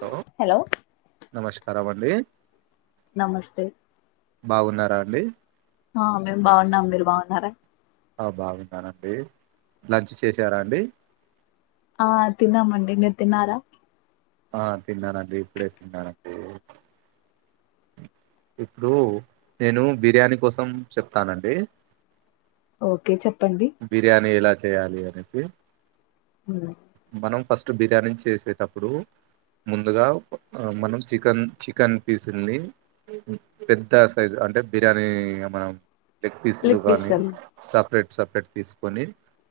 లో హలో నమస్కారమన్ లే నమస్తె బాగున్నారా అండీ ఆ మేము బాగున్నాం మీరు బాగున్నార ఆ బాగున్నానండీ లంచ్ చేశారా అండీ ఆ తిన్నామండి మీర్ తిన్నారా ఆ తిన్నానండి ఇప్పుడే తిన్నానండీ ఇప్పుడూ నేను బిర్యానీ కోసం చెప్తానండీ ఓకే చెప్పండి ఎలా చేయాలి అనేసి ఉమ్, మనం ఫస్ బిర్యానీ చేసేటప్పుడు, ముందుగా మనం చికన్ చికన్ పీసుల్ని పెద్ద సైజ్ అంటే బిర్యానీ మనం, లెగ్ పీస్ లు గానీ సపరేట్. సపరేట్ తీసుకొని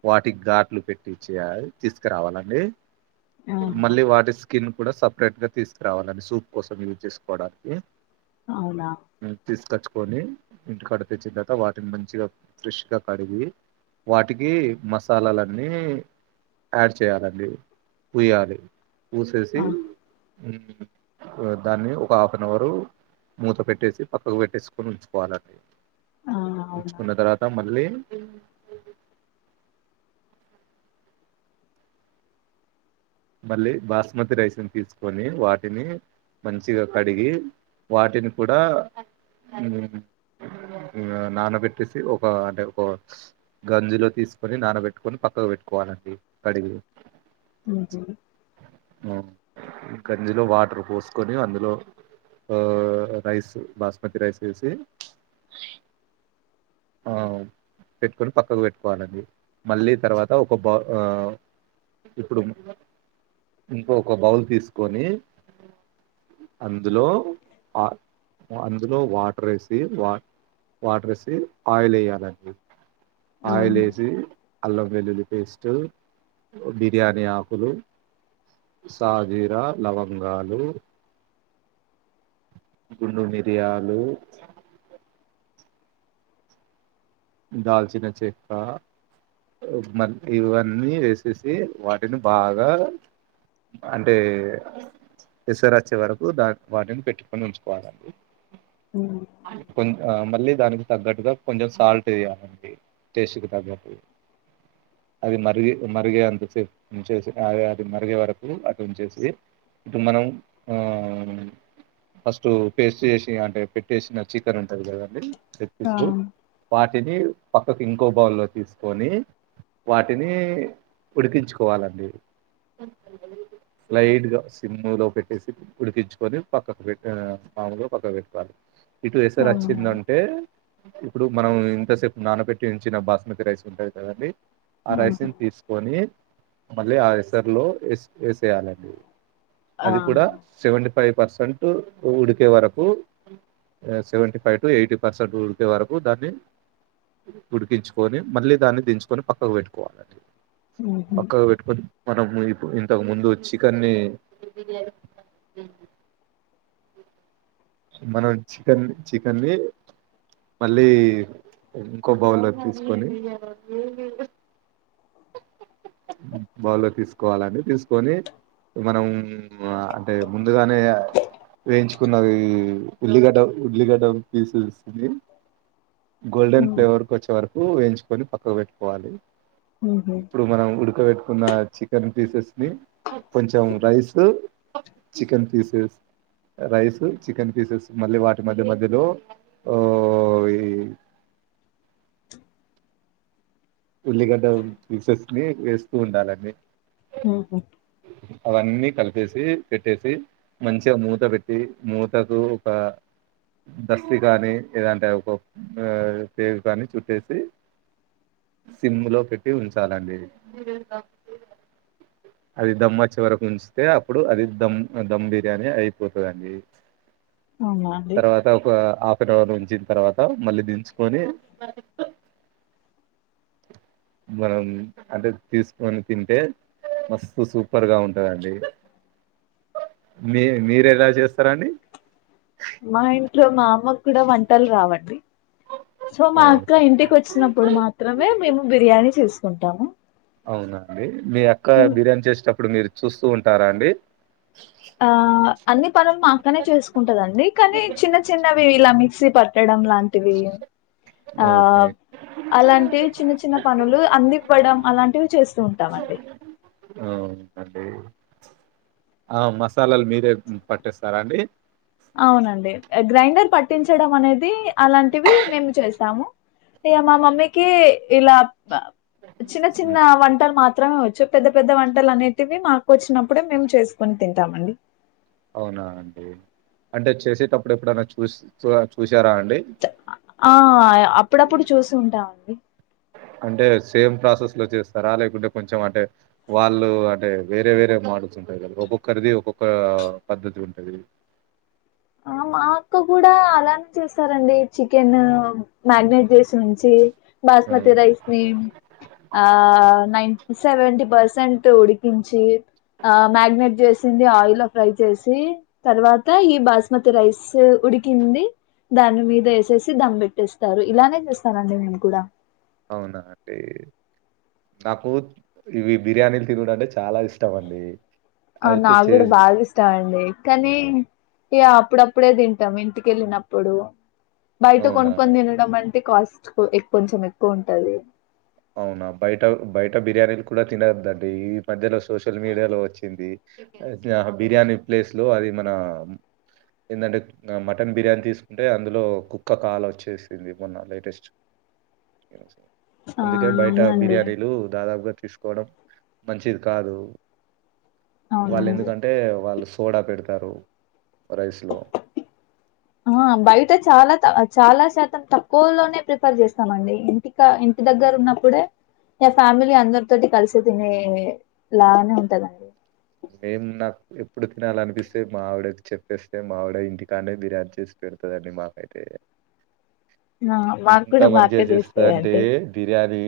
వాటికి ఘాట్లు పెట్టిచ్చేయాలి తీసుకరావాలండి. ఆహా మళ్ళీ వాటిస్ కూడా సపరేట్ గా తీసుకురావాలని సూప్ కోసం యూజ్ చేసుకోవడానికి, అవునా తీసుకచ్ కట్టుకొని ఇంటికడ తెచ్చిన తర్వాత వాటిని మంచిగా ఫ్రెష్గా కడిగి వాటికి మసాలాలన్నీ యాడ్ చేయాలండి పూయాలి. పూసేసి. ఆ దాన్ని ఒక హాఫ్ అన్ అవరు మూత పెట్టేసి పక్కకు పెట్టేసుకొని ఉంచుకోవాలండి. ఆ అవునా ఉంచుకున్న తర్వాత మళ్ళీ మళ్ళీ బాస్మతి రైస్ని తీసుకొని వాటిని మంచిగా కడిగి వాటిని కూడా నానబెట్టేసి ఒక అంటే ఒక గంజిలో తీసుకొని నానబెట్టుకొని పక్కకు పెట్టుకోవాలండి. కడిగి, ఉహు ఆ గంజిలో వాటర్ పోసుకొని అందులో ఆ రైస్ బాస్మతి రైస్ వేసి ఆ పెట్టుకొని పక్కకు పెట్టుకోవాలండి. మళ్ళీ తర్వాత ఒక బా ఇప్పుడు ఇంకో ఒక బౌల్ తీసుకొని అందులో అందులో వాటర్ వేసి వా వాటర్ వేసి ఆయిల్ ఎయ్యాలండి. ఆయిల్ ఆహా వేసి, అల్లం, వెల్లుల్లి పేస్ట్ బిర్యానీ ఆకులు. సాజిర, లవంగాలు. గుండు మిరియాలు. దాల్చిన చెక్క మీ ఇవన్నీ వేసేసి వాటిని బాగా అంటే ఎసరు వచ్చే వరకు దాని వాటిని పెట్టుకొని ఉంచుకోవాలండి. ఉ కొంచ మళ్ళీ దానికి తగ్గట్టుగా కొంచెం సాల్ట్ వేయాలండి. టేస్ట్ కి తగ్గట్టు అది మరి మరిగే అంతే ఉంచే అది అది మరిగే వరకు అటు ఉంచేసి ఇటు మనం ఆ ఫస్ట్ పేస్ట్ చేసి అంటే పెట్ చేసిన చికెన్ ఉంటంది కదండి. ఆ తెప్పిస్తూ వాటిని పక్కకి ఇంకో బౌల్లో తీసుకొని వాటిని ఉడికించుకోవాలండి. స్లైడ్గా సిమ్ లో పెట్టేసి ఉడికించుకొని పక్కకు పెటు సాముగా పక్కకు పెట్టుకోవాలి. ఇటు ఏసరూ అవునా వచ్చిందంటే, ఇప్పుడు మనం ఇంతసేపు నానబెట్టి ఉంచిన బాస్మతి రైస్ ఉంటంది కదండి. ఆ ఆహా రైసిని తీసుకొని, మళ్ళీ ఆ ఎసరులో వేసు వేసేయాలండి. ఆ అది కూడా సెవెంటీ. ఫైవ్ పర్సెంట్ ఉడికే వరకు, seventy five to eighty percent ఉడికే వరకు దాన్ని ఉడికించుకొని మళ్ళీ దాన్ని దించుకొని పక్కకు పెట్టుకోవాలండి. ఉహు పక్కగా పెట్టుకొని మనం ఇప్పు ఇంతకు ముందు చికెన్ని మనం చికెన్ చికెన్ని ని మళ్ళీ ఇంకో బౌలు లో తీసుకొని బౌలు లోకి తీసుకోవాలండి. తీసుకొని మనం అంటే ముందుగానే వేయించుకున్నది. ఉల్లిడ ఉల్లిగడ పీసస్ ఇది గోల్డెన్ ఉమ్, ఫ్లేవర్ కొచ్చవరకు వేంచుకొని పక్కకు పెట్టుకోవాలి ఉహు ఇప్పుడు మనం ఉడకబట్ న్న చికెన్ పీసెస్ ని కొంచెం rice chicken pieces rice chicken pieces మళ్ళీ వాటి మధ్య మధ్యలో ఆ ఈ ఉల్లిగడ ఫసెస్ ని వేస్తూ ఉండాలన్నీ ఆఓహ అవన్నీ కలిపేసి పెట్టేసి మంచిగా మూత పెట్టి మూతకు ఒక దస్తతి కానీ లేదంటే ఒక పేగు కానీ చుట్టేసి సిమ్ లో పెట్టి ఉంచాలండి అది దమ్ చిివరకు ఉంచితే అప్పుడు అది దధమ్ దధమ్ బిర్యానీ అయిపోతుందిండి అవునా అండి తర్వాత ఒక ఫిబ్రవరి ఉంచిన తర్వాత మళ్ళీ దించుకొని మనం అంటే తీసుకొని తింటే మస్తు సూపర్గా ఉంటుందండి మీ మీరు ఎలా చేస్తారాండి మా ఇంట్లో మా అమ్మకు కూడా వంటలు రావండి సో మా ఓకే అక్క ఇంటికి వచ్చినప్పుడు మాత్రమే మేము బిర్యానీ చేసుం కుంటాము అవునండి మీ అక్క బిర్యానీ చేసేటప్పుడు మీరు చూస్తూ ఉంటారా అండి ఆ అన్ని పనులు మా అక్కనే చసుకుంటదండి కానీ చిన్న చిన్నవి ఇలా మీ పట్టడం లా వి ఆ ఓకే అలాంటివి చిన్న చిన్న పనులు అందివ్వడం అలాంటివి చేస్తూ ఉంటామండి అవునండి ఆ మసాలాలు మీరే పట్టేస్తారా అండి అవునండి గ్రైండర్ పట్టించడం అనేది అలాంటివి మేము చేస్తాము ఇక మా మమ్మీకి ఇలా చిన్న చిన్న హ్మ్. వంటర్ మాత్ర మాత్రమే వచ్చు పెద్ద పెద్ద వంటలు అనేటివి మాకు వచ్చినప్పుడే మేము చేసుకుొని తింటామండి అవునా అండి అంటే చేసేటప్పుడు ఎప్పుడైనా చూసి చ చూ చూసారా అండి ఆ అప్పుడప్పుడు చూసి ఉంటామండి అంటే సేమ్ ప్రాసెస్ లో చేస్తారా లేకుంటే కొంచెం అంటే వాళ్ళు అంటే వేరే వేరే మోడల్స్ ఉంటాయి కదా ఒక్కొక్కరిది ఒక్కొక్క పద్ధతి ఉంటుంది ఆ మా అక్క కూడా అలానే చేస్తారండి చికెన్ మ్యారినేట్ చేసి ఉంచి ఆ బాస్మతి రాైస్ ని ఆ నైన్ సెవెంటీ పర్సెంట్ ఉడికించి ఆ మ్యాగ్నేట్ జ్యూస్ ఆయిల్ ఫ్రై చేసి తర్వాత ఈ బా బస్మతి రైస్ ఉడికింది దాని మీద వేసేసి దమ్ పెట్టేస్తారు ఇలానే చేస్తానండి నేను కూడా అవునా అండి నాకు ఇవి బిర్యానీలు తినడం అంటే చాలా ఇష్టం అండి ఆ అయితే నాకు చే కూడా బాగా ఇష్టాం అండి కానీ య్యా అప్పుడప్పుడే తింటాం ఇంటికెళ్ళినప్పుడు బయట అవునా కొనుకొని తినడం అంటే కాస్ట్ కొంచెం ఎక్కువ ఉంటది అవునా బయట బయట బిర్యానీలు కూడా తినొద్దు అండి ఈ మధ్యలో సోషల్ మీడియా లో వచ్చింది బిర్యానీ ప్లేస్లో అది మన ఏంటంటే మటన్ బిర్యానీ తీసుకుంటే అందులో కుక్క కాలు వచ్చేసింది మొన్న లేటెస్ట్ ఆ అందుకే బయట అవునండి బిర్యానీలు దాదాపుగా తీసుకోవడం మంచిది కాదు వాళ్ళు అవునండి ఎందుకంటే వాళ్ళు చోడా పెడతారు రైస్ లో ఆ బయట చాలా చాలా శాతం తక్కువలోనే ప్రిఫర్ చేస్తామండి ఇంటి ఇంకా ఇంటి దగ్గర ఉన్నప్పుడే నా ఫ్యామిలీ అందరితోటి కలిసి తినే లాగానే ఉంటదండి మేము నాకు ఎప్పుడు తినాలనిపిస్తే మా ఆవిడ చెప్పేస్తే మావిడ ఇంటికానే బిర్యానీ చేసి పెడుతుందిండి మాకైతే ఆ మాకు ఎంత కూడా మా మంచిగా అక్క చేస్తుందింటే చేస్తదండి బిర్యానీ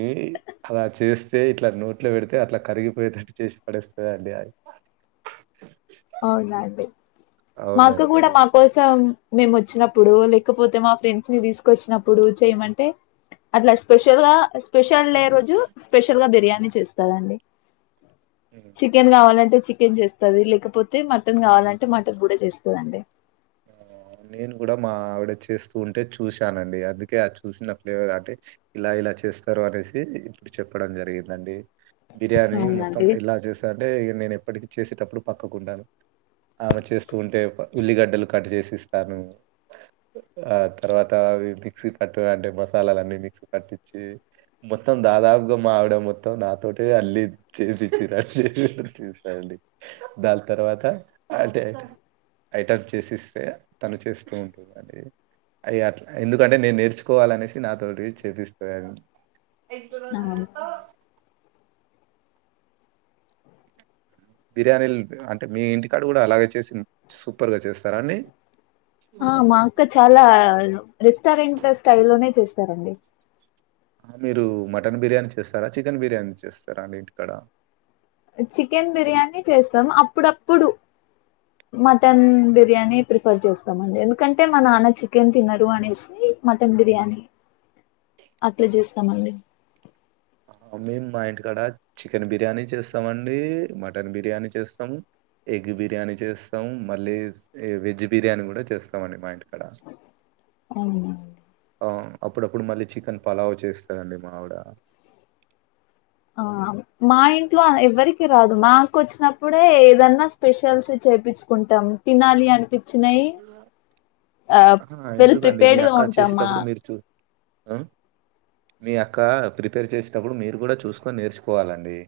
అలా చేస్త ఇట్లా నోట్లో పెడితే అట్లా కరిగిపోయేటట్టు చేసి పడేస్తది అండి అవునండి మా అక్క కూడా అవునండి. మా కోసం మేము వచ్చినప్పుడు లేకపోతే మా ఫ్రెండ్స్ ని తీసుకొచ్చినప్పుడు చేయమంటే అట్లా స్పెషల్ గా స్పెషల్ స్పెషల్ డే రోజు స్పెషల్ గా బిర్యానీ అని చేస్తారంండి హ్మ్. చికెన్ కావాలంటే చికె ఎం చేస్తది లేకపోతే అే మటన్ కావాలంటే మటన్ కూడా చేస్తుందండి ఆ నేను కూడా మా ఆవిడ చేస్తూ ఉంటే చూశానండి అందుకే ఆ చూసిన ఫ్లేవర్ అంటే ఇలా ఇలా చేస్తారు అనేసి ఇప్పుడు చెప్పడం జరిగిందండి బిర్యానీ మొత్తం అవునండి ఇలా చేశా అంటే ఇ నేను ఇప్పటి చేసేటప్పుడు పక్కకుంటాను ఆమె చేస్తూ ఉంటే ఉల్లిగడ్డలకు కట్ చేసిస్తాను ఆ తర్వాత అ మిక్సీ కట్ అంటే మసాలాలన్నీ మిక్సీ కట్టించిి మొత్తం దాదాపుగా మావిడ మొత్తం నాతో అల్ చేసిచ్చ ర చస్తాడి దాని తర్వాత అంటే ఐట చేసిస్తే తను చేస్తూ ఉంటుంది అడి అవి అట్లా ఎందుకంటే నేను నేర్చుకోవాలనేసి నాతోో చేపిస్తుంది అది ఎదురు అవును బిర్యానీలు అంటే మీ ఇంటికాడ కూడా అలాగే చేసి సూపర్గా చేస్తారండి ఆ మా అక్క చాలా రిస్ టరెంట్ స్టైల్ లోనే చేస్తారండి మీరు మటన్ బిర్యానీ చేస్తారా చికెన్ బిర్యానీ చేస్తారా అన్ని ఇంటిక్కడ చికెన్ బిర్యానీ చేస్తాము అప్పుడప్పుడు ఆ! మటన్ బిర్యానీ ప్రిఫర్ చేస్తామండి ఎందుకంటే మా నాన్న చికెన్ తినరు అనేసి మటన్ బిర్యానీ అట్లా చూస్తామండి ఆ మేము మా ఇంటికాడ చికెన్ బిర్యానీ చేస్తామండి మటన్ బిర్యానీ చేస్తాము ఎగ్ బిర్యానీ చేస్తాము మళ్ళీ వెజ్ బిర్యానీ కూడా చేస్తామండి మా ఇంటికాడ అవునా అండి అవును అప్పుడప్పుడు మళ్ళీ చికెన్ పలావ చేస్తారండి మా ఆవిడా ఆ మా ఇంట్లో ఎవరికి రాదు మాకు వచ్చినప్పుడే ఏదన్నా స్పెషల్స్ చేయించుకుంటాం తినాలి అని ఆ వెల్ ఎందుకండి మీ ప్రిపేర్డ్ గా అక్క ఉంటాం మా చేసేటప్పుడు మీరు చూ ఆ మీ అక్క ప్రిపేర్ చేసేటప్పుడు మీరు కూడా చూసుకొని నేర్చుకోవాలండి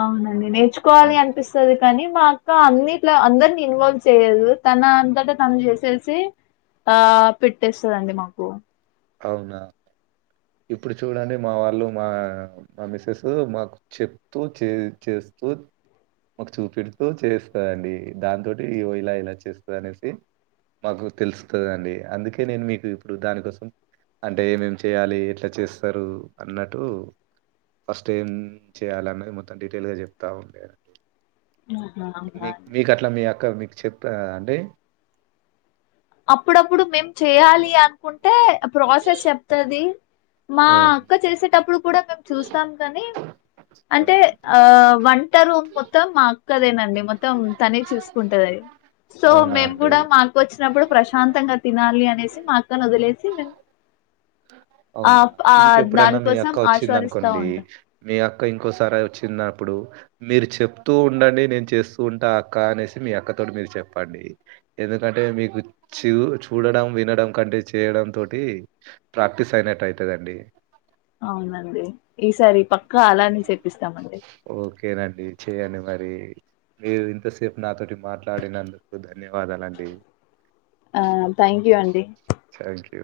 అవునండి ఆ, నేర్చుకోవాలి అనిపిస్తుది కానీ మా అక్క అన్నిట్లా అందరినీ ఇన్వాల్వ్ చేయదు తన అంతటా తను చేసేసి ఆ పెట్టేస్తుందండి మాకు అవునా ఇప్పుడు చూడండి మా వాళ్ళు మా మా మిస్సెస్ మాకు చెప్తూ చే చేస్తూ మాకు చూపిడుతూ చేస్తుందిండి దాంతోటి ఇలా ఇలా చేస్తుంది అనేసి మాకు తెలుస్తుందండి అందుకే నేను మీకు ఇప్పుడు దానికోసం అంటే ఏమేమి చేయాలి ఎట్లా చేస్తారు అన్నట్టు ఫస్ట్ ఏం చేయాల అన్నది మొత్తం డిటైల్గా చెప్తా ఉంటదండి ఆహా అవునా మీ అండి మీకు అట్లా మీ అక్క మీ చేపారా అండి అప్పుడప్పుడు మేం చెయాలి అనుకుంటే ప్రాసెస్ చెప్తది మా ఉమ్, అక్క చేసేటప్పుడు కూడా మేము చూస్తాం కానీ అంటే ఉమ్, ఆ వంట రూమ్ మొత్తం మా అక్కదేనండి మొత్తం తనే చూసుకుంటది అది సో అవునా మేము అండి. కూడా మాకు వచ్చ పెట్టినప్పుడు ప్రశాంతంగా తినాలి అనేసి మా అక్కని వదిలేసి మేము ఆ అవునా ఆ ఇంకెప్పుడైనా మీ దానికోసం అక్క వచ్చింది ఆస్వాదిస్తా అనుకోండి ఉంటాం మీ అ అక్క ఇంకోసారి వచ్చినప్పుడు మీరు చెప్తూ ఉండండి నేను చేస్తూ ఉంటా అక్క అనేసి మీ అక్కతోటి మీరు చెప్పండి ఎందుకంటే మీకు చూ చూడడం వినడం కంటే చేయడం తోటి ప్రాక్టీస్ అయినట్టు అయితదండి అవునండి ఈసారి పక్కా అలాని చేప్పిస్తామండి ఎ మీరు ఇంతసేపు నాతోటి మాట్లాడినందుకు ధన్య ధన్యవాదాలండి ఆ థ్యాంక్ యూ అండి థ్యాంక్ యూ